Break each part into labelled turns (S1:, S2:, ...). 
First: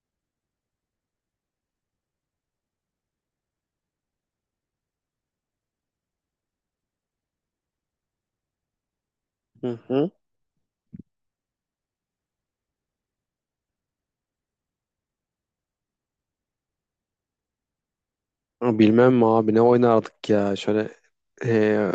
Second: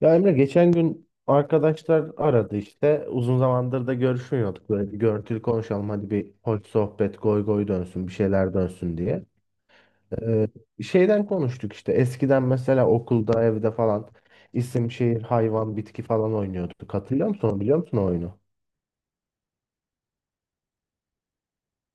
S1: Ya Emre geçen gün arkadaşlar aradı işte. Uzun zamandır da görüşmüyorduk. Böyle bir görüntülü konuşalım hadi bir hoş sohbet goy goy dönsün bir şeyler dönsün diye.
S2: Hı hı.
S1: Ee, şeyden konuştuk işte eskiden mesela okulda evde falan isim şehir hayvan bitki falan oynuyorduk. Hatırlıyor musun onu biliyor musun o oyunu?
S2: Ama bilmem mi abi, ne oynardık ya şöyle, eee,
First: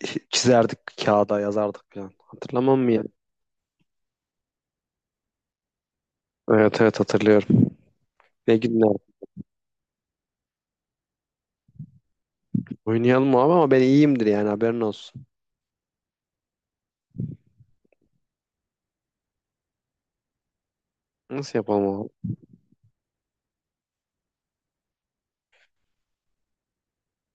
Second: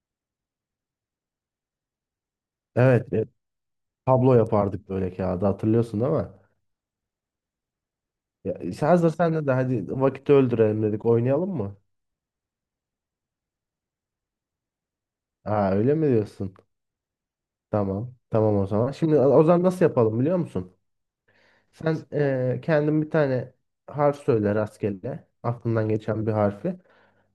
S2: çizerdik, kağıda yazardık falan, hatırlamam mı ya?
S1: Evet tablo yapardık böyle kağıda hatırlıyorsun değil mi?
S2: Evet, evet, hatırlıyorum.
S1: Ya,
S2: Ne
S1: işte
S2: günler.
S1: hazır sen de hadi vakit öldürelim dedik oynayalım mı?
S2: Oynayalım abi, ama ben iyiyimdir yani, haberin olsun.
S1: Ha öyle mi diyorsun? Tamam tamam o zaman. Şimdi o zaman nasıl yapalım biliyor musun?
S2: Nasıl yapalım
S1: Sen
S2: abi?
S1: kendin bir tane harf söyle rastgele. Aklından geçen bir harfi.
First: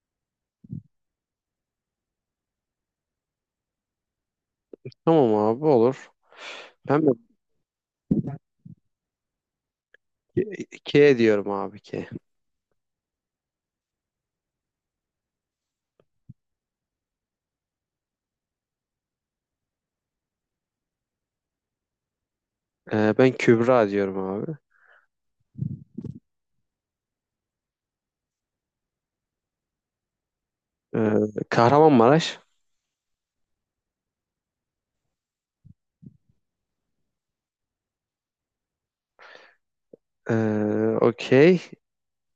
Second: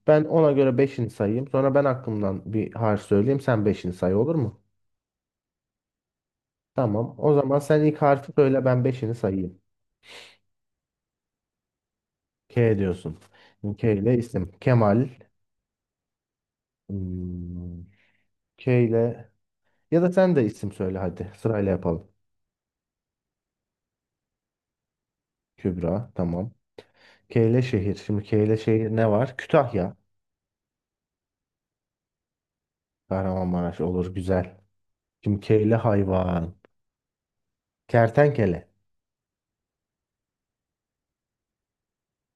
S1: Ben ona göre beşini sayayım. Sonra ben aklımdan bir harf söyleyeyim. Sen beşini say olur mu?
S2: Tamam abi, olur. Ben mi?
S1: Tamam. O zaman sen ilk harfi söyle ben beşini sayayım.
S2: K diyorum abi, K.
S1: K diyorsun. K ile isim. Kemal. Hmm, K ile ya da sen de isim söyle hadi. Sırayla yapalım.
S2: Ben Kübra diyorum abi.
S1: Kübra. Tamam. K ile şehir. Şimdi K ile şehir ne var? Kütahya.
S2: Kahramanmaraş.
S1: Kahramanmaraş olur güzel. Şimdi K ile hayvan. Kertenkele.
S2: Ee, Okey.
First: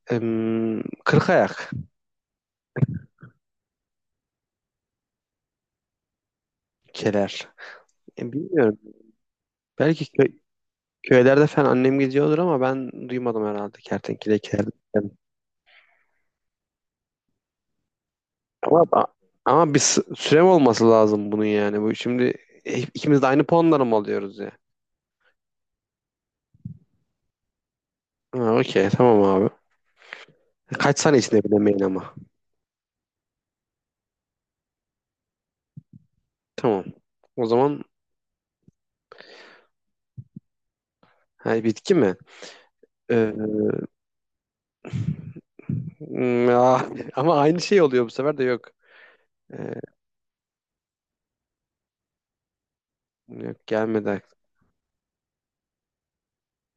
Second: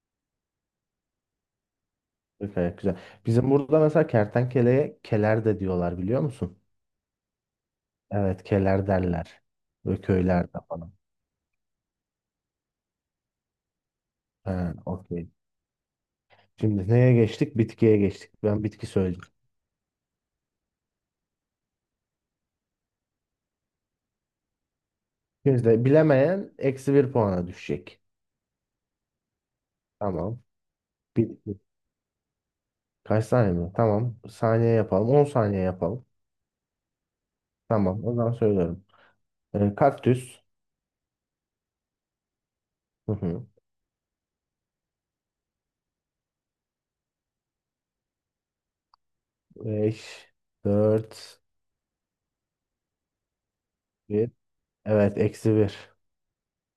S2: Kırkayak.
S1: Gayet güzel. Bizim burada mesela kertenkeleye keler de diyorlar biliyor musun?
S2: Keler.
S1: Evet
S2: Bilmiyorum.
S1: keler derler. Böyle
S2: Belki
S1: köylerde falan.
S2: köylerde falan annem gidiyordur, ama ben duymadım herhalde, kertenkele
S1: Ha,
S2: keler.
S1: okey. Şimdi neye geçtik? Bitkiye geçtik. Ben bitki
S2: Ama
S1: söyleyeceğim.
S2: ama bir sürem olması lazım bunun yani. Bu şimdi, ikimiz de aynı puanları mı alıyoruz ya?
S1: Şimdi bilemeyen eksi bir puana düşecek.
S2: Ha, okey, tamam abi.
S1: Tamam.
S2: Kaç saniye içinde
S1: Bitki.
S2: bilemeyin ama.
S1: Kaç saniye mi? Tamam. Saniye yapalım. 10 saniye yapalım.
S2: Tamam. O zaman,
S1: Tamam. O zaman söylüyorum. Kaktüs.
S2: ha, bitki mi?
S1: Hı
S2: Ee,
S1: hı.
S2: Ah. Ama aynı şey oluyor bu sefer de, yok. Ee,
S1: 5, 4,
S2: Yok, gelmedi
S1: 1.
S2: aklıma.
S1: Evet eksi bir.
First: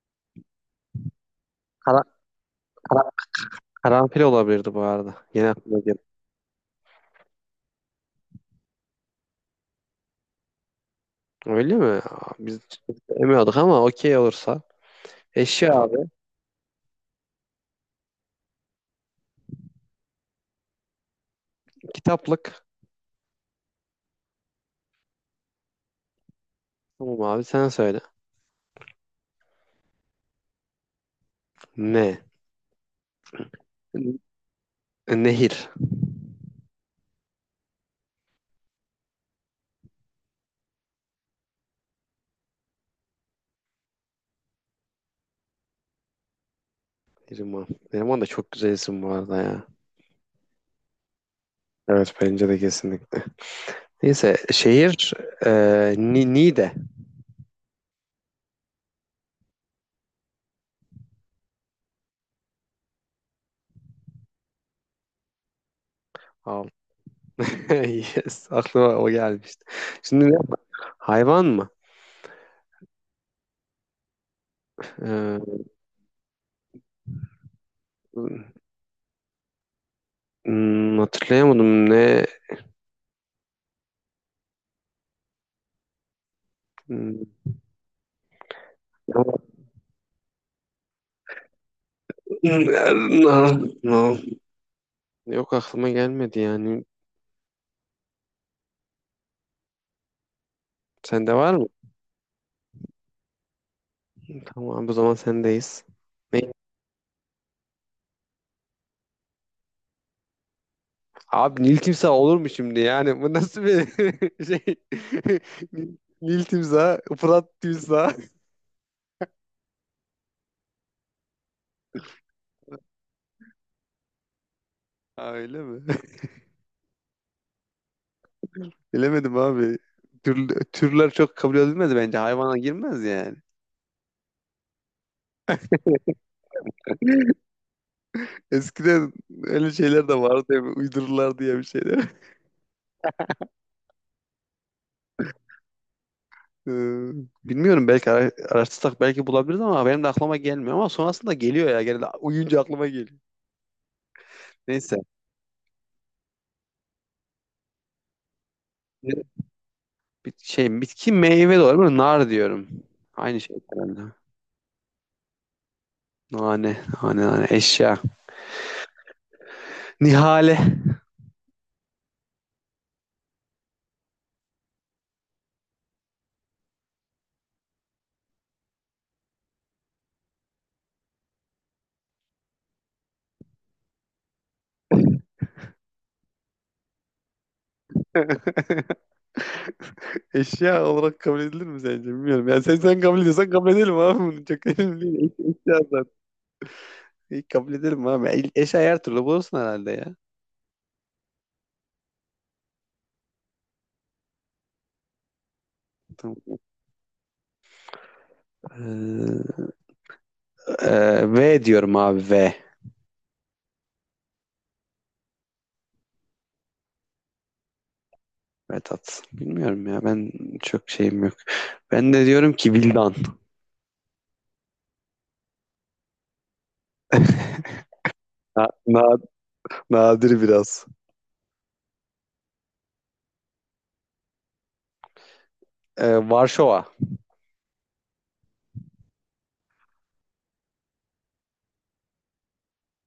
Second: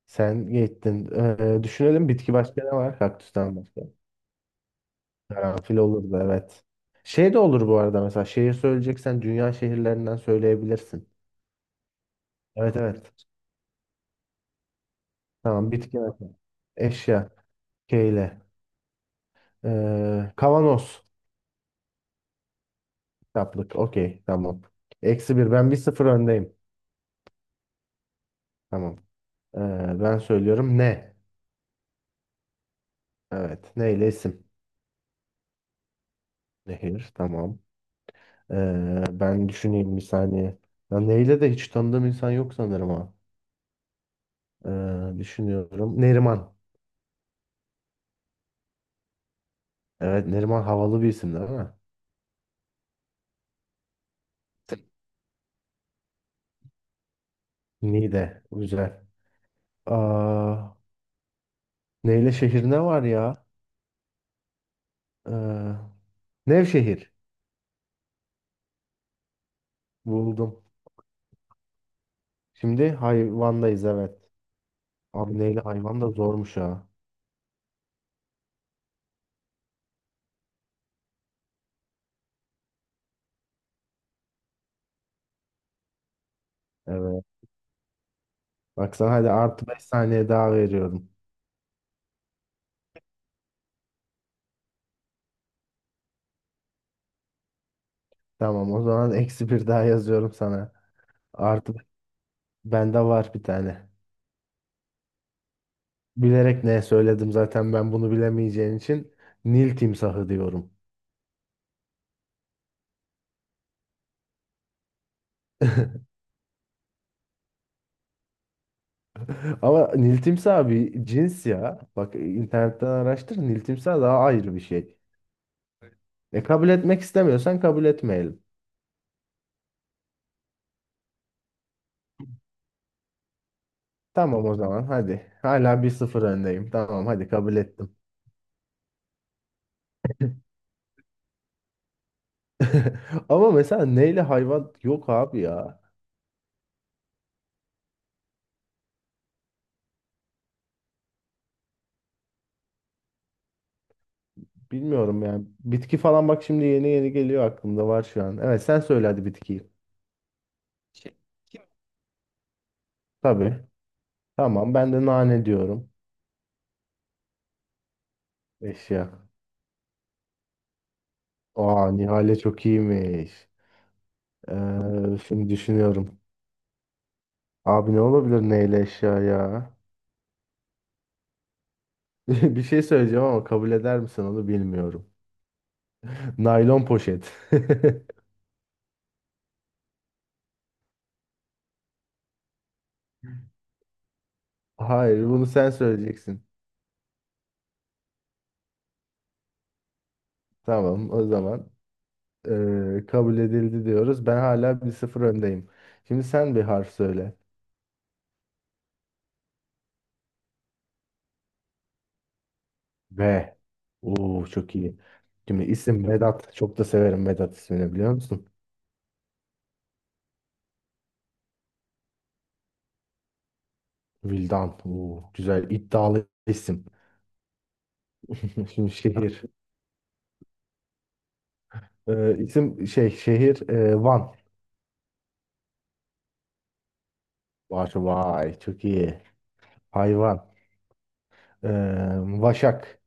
S1: Sen gittin.
S2: Kara,
S1: Düşünelim bitki başka ne var?
S2: kara-
S1: Kaktüsten başka.
S2: Karanfil olabilirdi bu arada. Yine
S1: Karanfil
S2: aklıma geldi.
S1: olurdu evet. Şey de olur bu arada mesela şehir söyleyeceksen dünya şehirlerinden söyleyebilirsin.
S2: Öyle mi? Aa, biz
S1: Evet evet.
S2: emiyorduk ama, okey olursa.
S1: Tamam
S2: Eşya abi.
S1: bitki nakli. Eşya. Keyle. Kavanoz.
S2: Kitaplık.
S1: Kitaplık. Okey tamam. Eksi bir. Ben bir sıfır öndeyim.
S2: Tamam abi, sen söyle.
S1: Tamam. Ee, ben söylüyorum ne?
S2: Ne?
S1: Evet. Neyle isim?
S2: Nehir.
S1: Nehir. Tamam. Ben düşüneyim bir saniye. Ya neyle de hiç tanıdığım insan yok sanırım ha. Düşünüyorum. Neriman.
S2: Neriman. Neriman da çok güzel isim bu arada ya.
S1: Evet Neriman havalı bir isim değil mi?
S2: Evet, bence de kesinlikle. Neyse, şehir, e, Ni Niğde.
S1: Niğde. Güzel. Aa, neyle şehir ne var ya? Ee,
S2: Al.
S1: Nevşehir.
S2: Yes, aklıma o gelmişti. Şimdi ne?
S1: Buldum.
S2: Hayvan mı?
S1: Şimdi hayvandayız evet. Abi neyle hayvan da zormuş ha.
S2: Ee, Hatırlayamadım ne. Hmm,
S1: Evet. Baksana hadi artı beş saniye daha veriyorum.
S2: ama- Yok, aklıma gelmedi yani.
S1: Tamam o zaman eksi bir daha yazıyorum sana.
S2: Sende var mı?
S1: Artı bende var bir tane.
S2: Tamam, bu zaman sendeyiz. Ne?
S1: Bilerek ne söyledim zaten ben bunu bilemeyeceğin için Nil timsahı diyorum.
S2: Abi, Nil timsah olur mu şimdi yani? Bu nasıl bir şey? Nil, Nil timsah, Fırat timsah.
S1: Ama Nil timsahı bir cins ya. Bak internetten araştır. Nil timsahı daha ayrı bir şey.
S2: Ha, öyle mi?
S1: E kabul etmek istemiyorsan kabul etmeyelim.
S2: Bilemedim abi. Türler çok kabul edilmez bence. Hayvana girmez yani.
S1: Tamam o zaman hadi. Hala bir sıfır öndeyim. Tamam hadi kabul ettim.
S2: Eskiden öyle şeyler de vardı ya, uydururlar diye bir şeyler.
S1: Ama mesela neyle hayvan yok abi ya.
S2: Ee, Bilmiyorum, belki araştırsak belki bulabiliriz, ama benim de aklıma gelmiyor, ama sonrasında geliyor ya, genelde uyuyunca aklıma geliyor. Neyse.
S1: Bilmiyorum yani. Bitki falan bak şimdi yeni yeni geliyor aklımda var şu an. Evet sen söyle hadi bitkiyi.
S2: Bir şey, bitki meyve de olabilir. Böyle nar diyorum. Aynı şey
S1: Tabii.
S2: herhalde.
S1: Tamam ben de nane diyorum.
S2: Nane, nane, nane, eşya.
S1: Eşya.
S2: Nihale.
S1: Aa Nihal'e çok iyiymiş. Şimdi düşünüyorum. Abi ne olabilir neyle eşya ya? Bir şey söyleyeceğim ama kabul eder misin onu bilmiyorum. Naylon poşet.
S2: Eşya olarak kabul edilir mi sence? Bilmiyorum. Yani, sen kabul ediyorsan kabul edelim abi bunu. Çok önemli
S1: Hayır,
S2: değil.
S1: bunu sen
S2: Eşya zaten.
S1: söyleyeceksin.
S2: İyi, kabul edelim abi. Eşya her türlü bulursun herhalde ya.
S1: Tamam, o zaman kabul edildi diyoruz. Ben hala bir sıfır öndeyim. Şimdi sen
S2: Tamam.
S1: bir harf söyle.
S2: Ee, V diyorum abi, V.
S1: V. Oo çok iyi. Şimdi isim Vedat. Çok da severim Vedat ismini biliyor musun?
S2: Vedat. Bilmiyorum ya, ben çok şeyim yok. Ben de diyorum ki Vildan.
S1: Vildan. Oo, güzel iddialı isim.
S2: Na-
S1: Şimdi
S2: na-
S1: şehir.
S2: Nadir biraz.
S1: İsim şey şehir Van.
S2: Varşova.
S1: Vay, vay çok iyi. Hayvan. Eee, Vaşak.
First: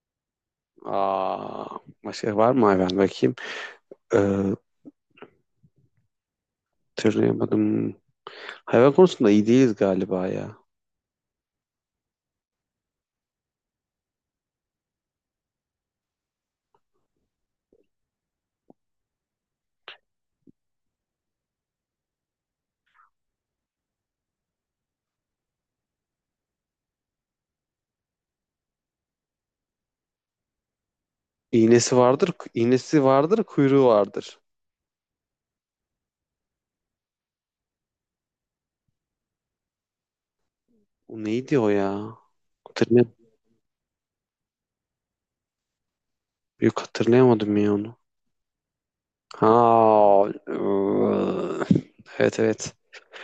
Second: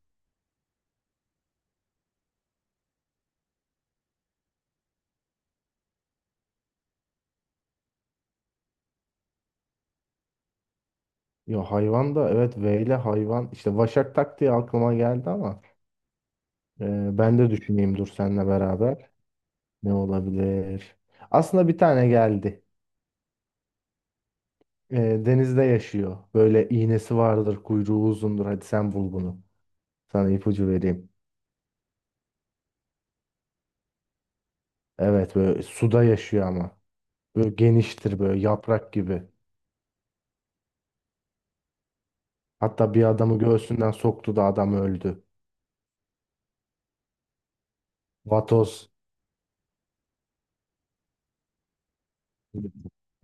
S2: Aa, başka var mı hayvan, bakayım? Ee, Hatırlayamadım. Hayvan konusunda iyi değiliz galiba ya.
S1: Yo hayvan da evet V ile hayvan. İşte Vaşak tak diye aklıma geldi ama. Ben de düşüneyim dur seninle beraber. Ne olabilir? Aslında bir tane geldi. Ee, denizde yaşıyor. Böyle iğnesi vardır, kuyruğu uzundur. Hadi sen bul bunu. Sana ipucu vereyim.
S2: İğnesi vardır, kuyruğu vardır.
S1: Evet böyle suda yaşıyor ama. Böyle geniştir böyle yaprak gibi.
S2: O neydi o ya?
S1: Hatta bir
S2: Hatırlayam
S1: adamı göğsünden soktu da adam öldü.
S2: Yok, hatırlayamadım ya onu.
S1: Vatoz.
S2: Ha, ıı, evet, evet.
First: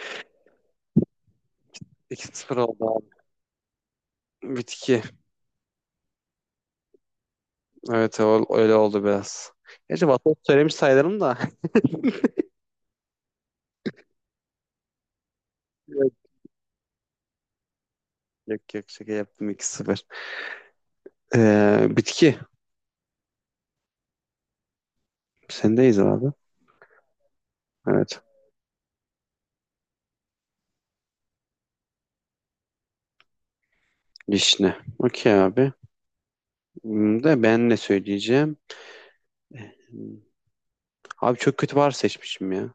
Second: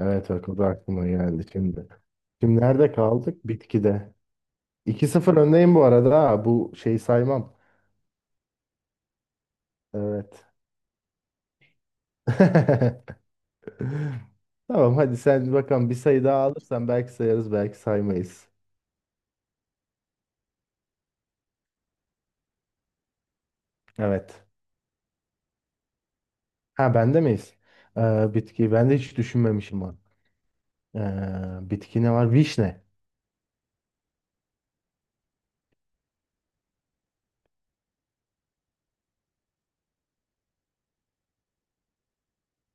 S1: Evet bak o da aklıma geldi şimdi.
S2: 2 sıfır
S1: Şimdi
S2: oldu
S1: nerede
S2: abi.
S1: kaldık? Bitkide.
S2: Bitki.
S1: 2-0 öndeyim bu arada, ha. Bu şeyi saymam.
S2: Evet, öyle oldu biraz. Gerçi Vatos
S1: Evet.
S2: söylemiş sayılırım da.
S1: Tamam hadi sen bakalım bir
S2: Yok,
S1: sayı daha alırsan belki sayarız belki saymayız.
S2: yok, yok, şaka yaptım 2-0. Bitki.
S1: Evet.
S2: Sendeyiz abi.
S1: Ha bende miyiz?
S2: Evet.
S1: Bitki ben de hiç düşünmemişim bak. Bitki ne var? Vişne.
S2: Vişne. Okey abi. De ben ne söyleyeceğim? Hmm, Abi çok kötü var seçmişim ya.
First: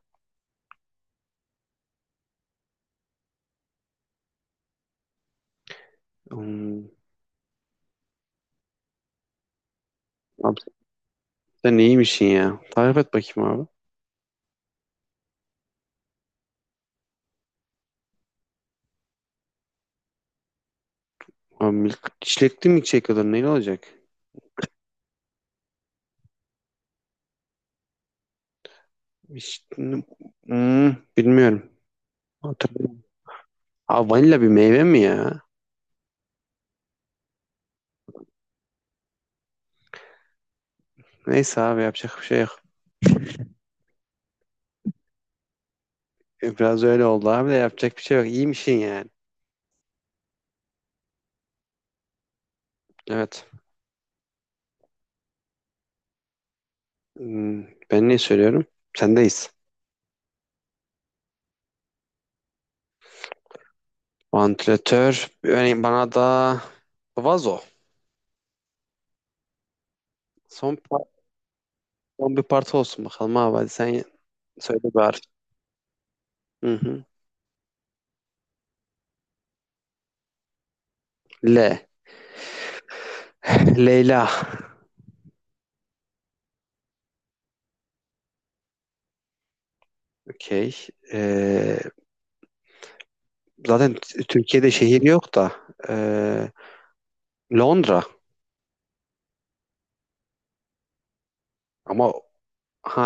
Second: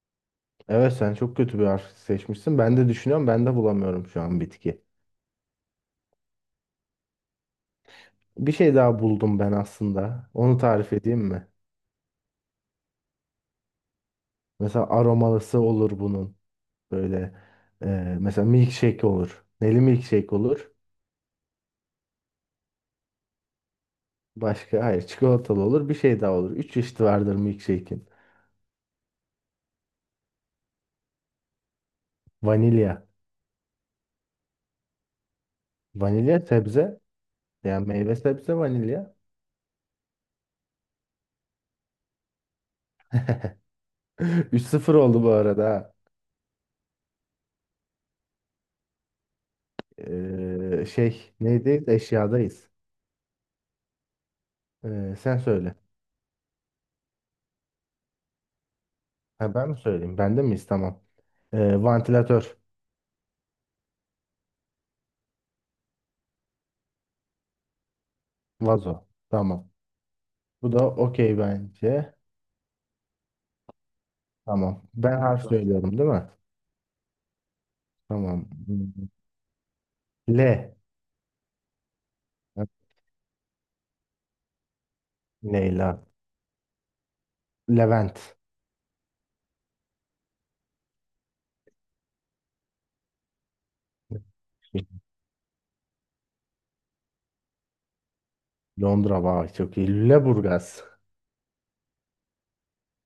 S1: Evet sen çok kötü bir harf seçmişsin. Ben de düşünüyorum ben de bulamıyorum şu an bitki.
S2: Hmm,
S1: Bir şey daha buldum ben aslında. Onu
S2: Abi
S1: tarif edeyim mi?
S2: sen neymişsin ya? Tarif et bakayım abi.
S1: Mesela aromalısı olur bunun. Böyle mesela milkshake olur. Neli milkshake olur.
S2: Abi, milk, çilekli mi çekiyorlar? Neyle olacak?
S1: Başka hayır çikolatalı olur. Bir şey daha olur. Üç çeşit vardır milkshake'in.
S2: Vişne- Bilmiyorum.
S1: Vanilya.
S2: Hatırlamıyorum. Abi, vanilla bir meyve mi ya?
S1: Vanilya sebze. Yani meyve sebze vanilya.
S2: Neyse abi, yapacak bir şey yok.
S1: 3 sıfır oldu bu arada, ha.
S2: Biraz öyle oldu abi de, yapacak bir şey yok. İyiymişsin yani.
S1: Şey neydeyiz? Eşyadayız.
S2: Evet.
S1: Sen söyle.
S2: Hmm, Ben ne söylüyorum?
S1: Ha,
S2: Sendeyiz.
S1: ben mi söyleyeyim? Ben de miyiz? Tamam. Vantilatör.
S2: Vantilatör. Örneğin bana da vazo.
S1: Vazo. Tamam. Bu
S2: Son,
S1: da
S2: pa-
S1: okey bence.
S2: Son bir parti olsun bakalım abi. Hadi sen söyle
S1: Tamam. Ben
S2: bari.
S1: harf tamam söylüyorum değil mi?
S2: Hı hı.
S1: Tamam. Hmm. Le.
S2: L. Leyla.
S1: Leyla. Levent.
S2: Okey. Ee, Zaten Türkiye'de şehir yok da. ee, Londra.
S1: Londra. Vay çok iyi. Lüleburgaz.
S2: Ama, ha,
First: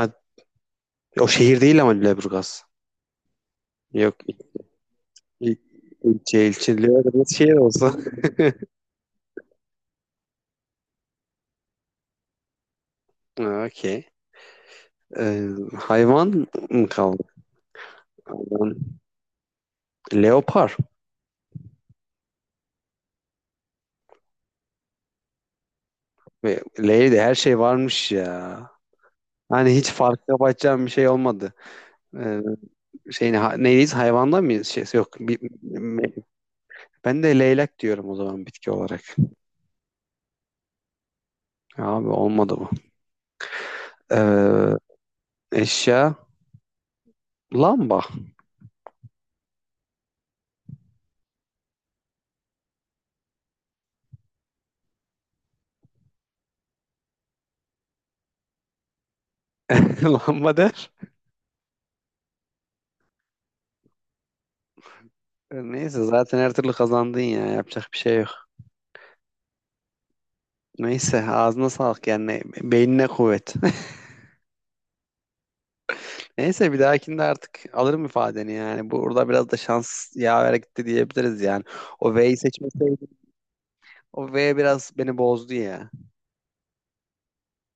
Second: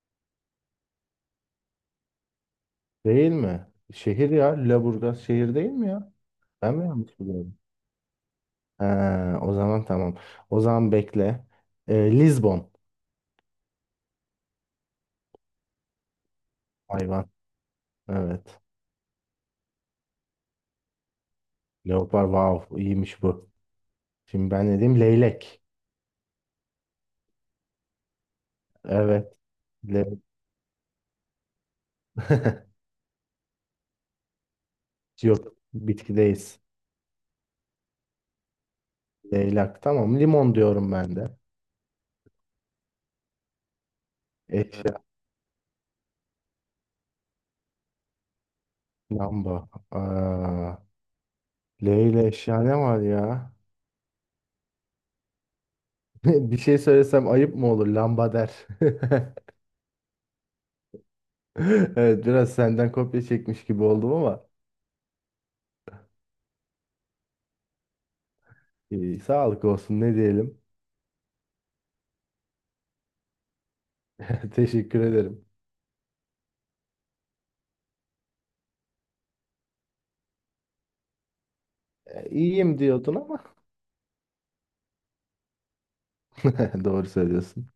S2: o şehir değil ama Lüleburgaz.
S1: Değil mi?
S2: Yok.
S1: Şehir ya. Lüleburgaz
S2: İl-
S1: şehir değil mi ya?
S2: ilçe
S1: Ben
S2: ilçe
S1: mi yanlış
S2: Lüleburgaz şehir
S1: biliyorum?
S2: olsa.
S1: Ha, o zaman tamam. O zaman bekle. Lizbon
S2: Ha, okey. Ee, Hayvan mı kaldı?
S1: hayvan. Evet.
S2: Hayvan. Leopar.
S1: Leopar wow iyiymiş bu. Şimdi ben ne diyeyim? Leylek.
S2: Ve L'de her şey varmış ya.
S1: Evet.
S2: Hani hiç
S1: Le
S2: fark yapacağım bir şey olmadı. Ee, şey ne, neyiz, hayvanda mıyız? Şey, yok.
S1: Yok
S2: Me-
S1: bitkideyiz.
S2: Ben de leylek diyorum o zaman, bitki olarak.
S1: Leylak tamam. Limon diyorum ben de.
S2: Abi olmadı bu. Ee,
S1: Eşya.
S2: Eşya, lamba.
S1: Lamba. Aa, Leyla eşya ne var ya? Bir şey söylesem ayıp mı olur? Lamba der.
S2: Lamba der.
S1: Evet biraz senden kopya çekmiş gibi oldum ama.
S2: Neyse, zaten her türlü kazandın ya. Yapacak bir şey yok.
S1: Sağlık olsun ne diyelim.
S2: Neyse, ağzına sağlık yani, beynine kuvvet.
S1: Teşekkür ederim.
S2: Neyse, bir dahakinde artık alırım ifadeni yani. Burada biraz da şans yaver gitti diyebiliriz yani. O V'yi
S1: İyiyim diyordun
S2: seçmeseydim.
S1: ama
S2: O V biraz beni bozdu ya.
S1: doğru söylüyorsun.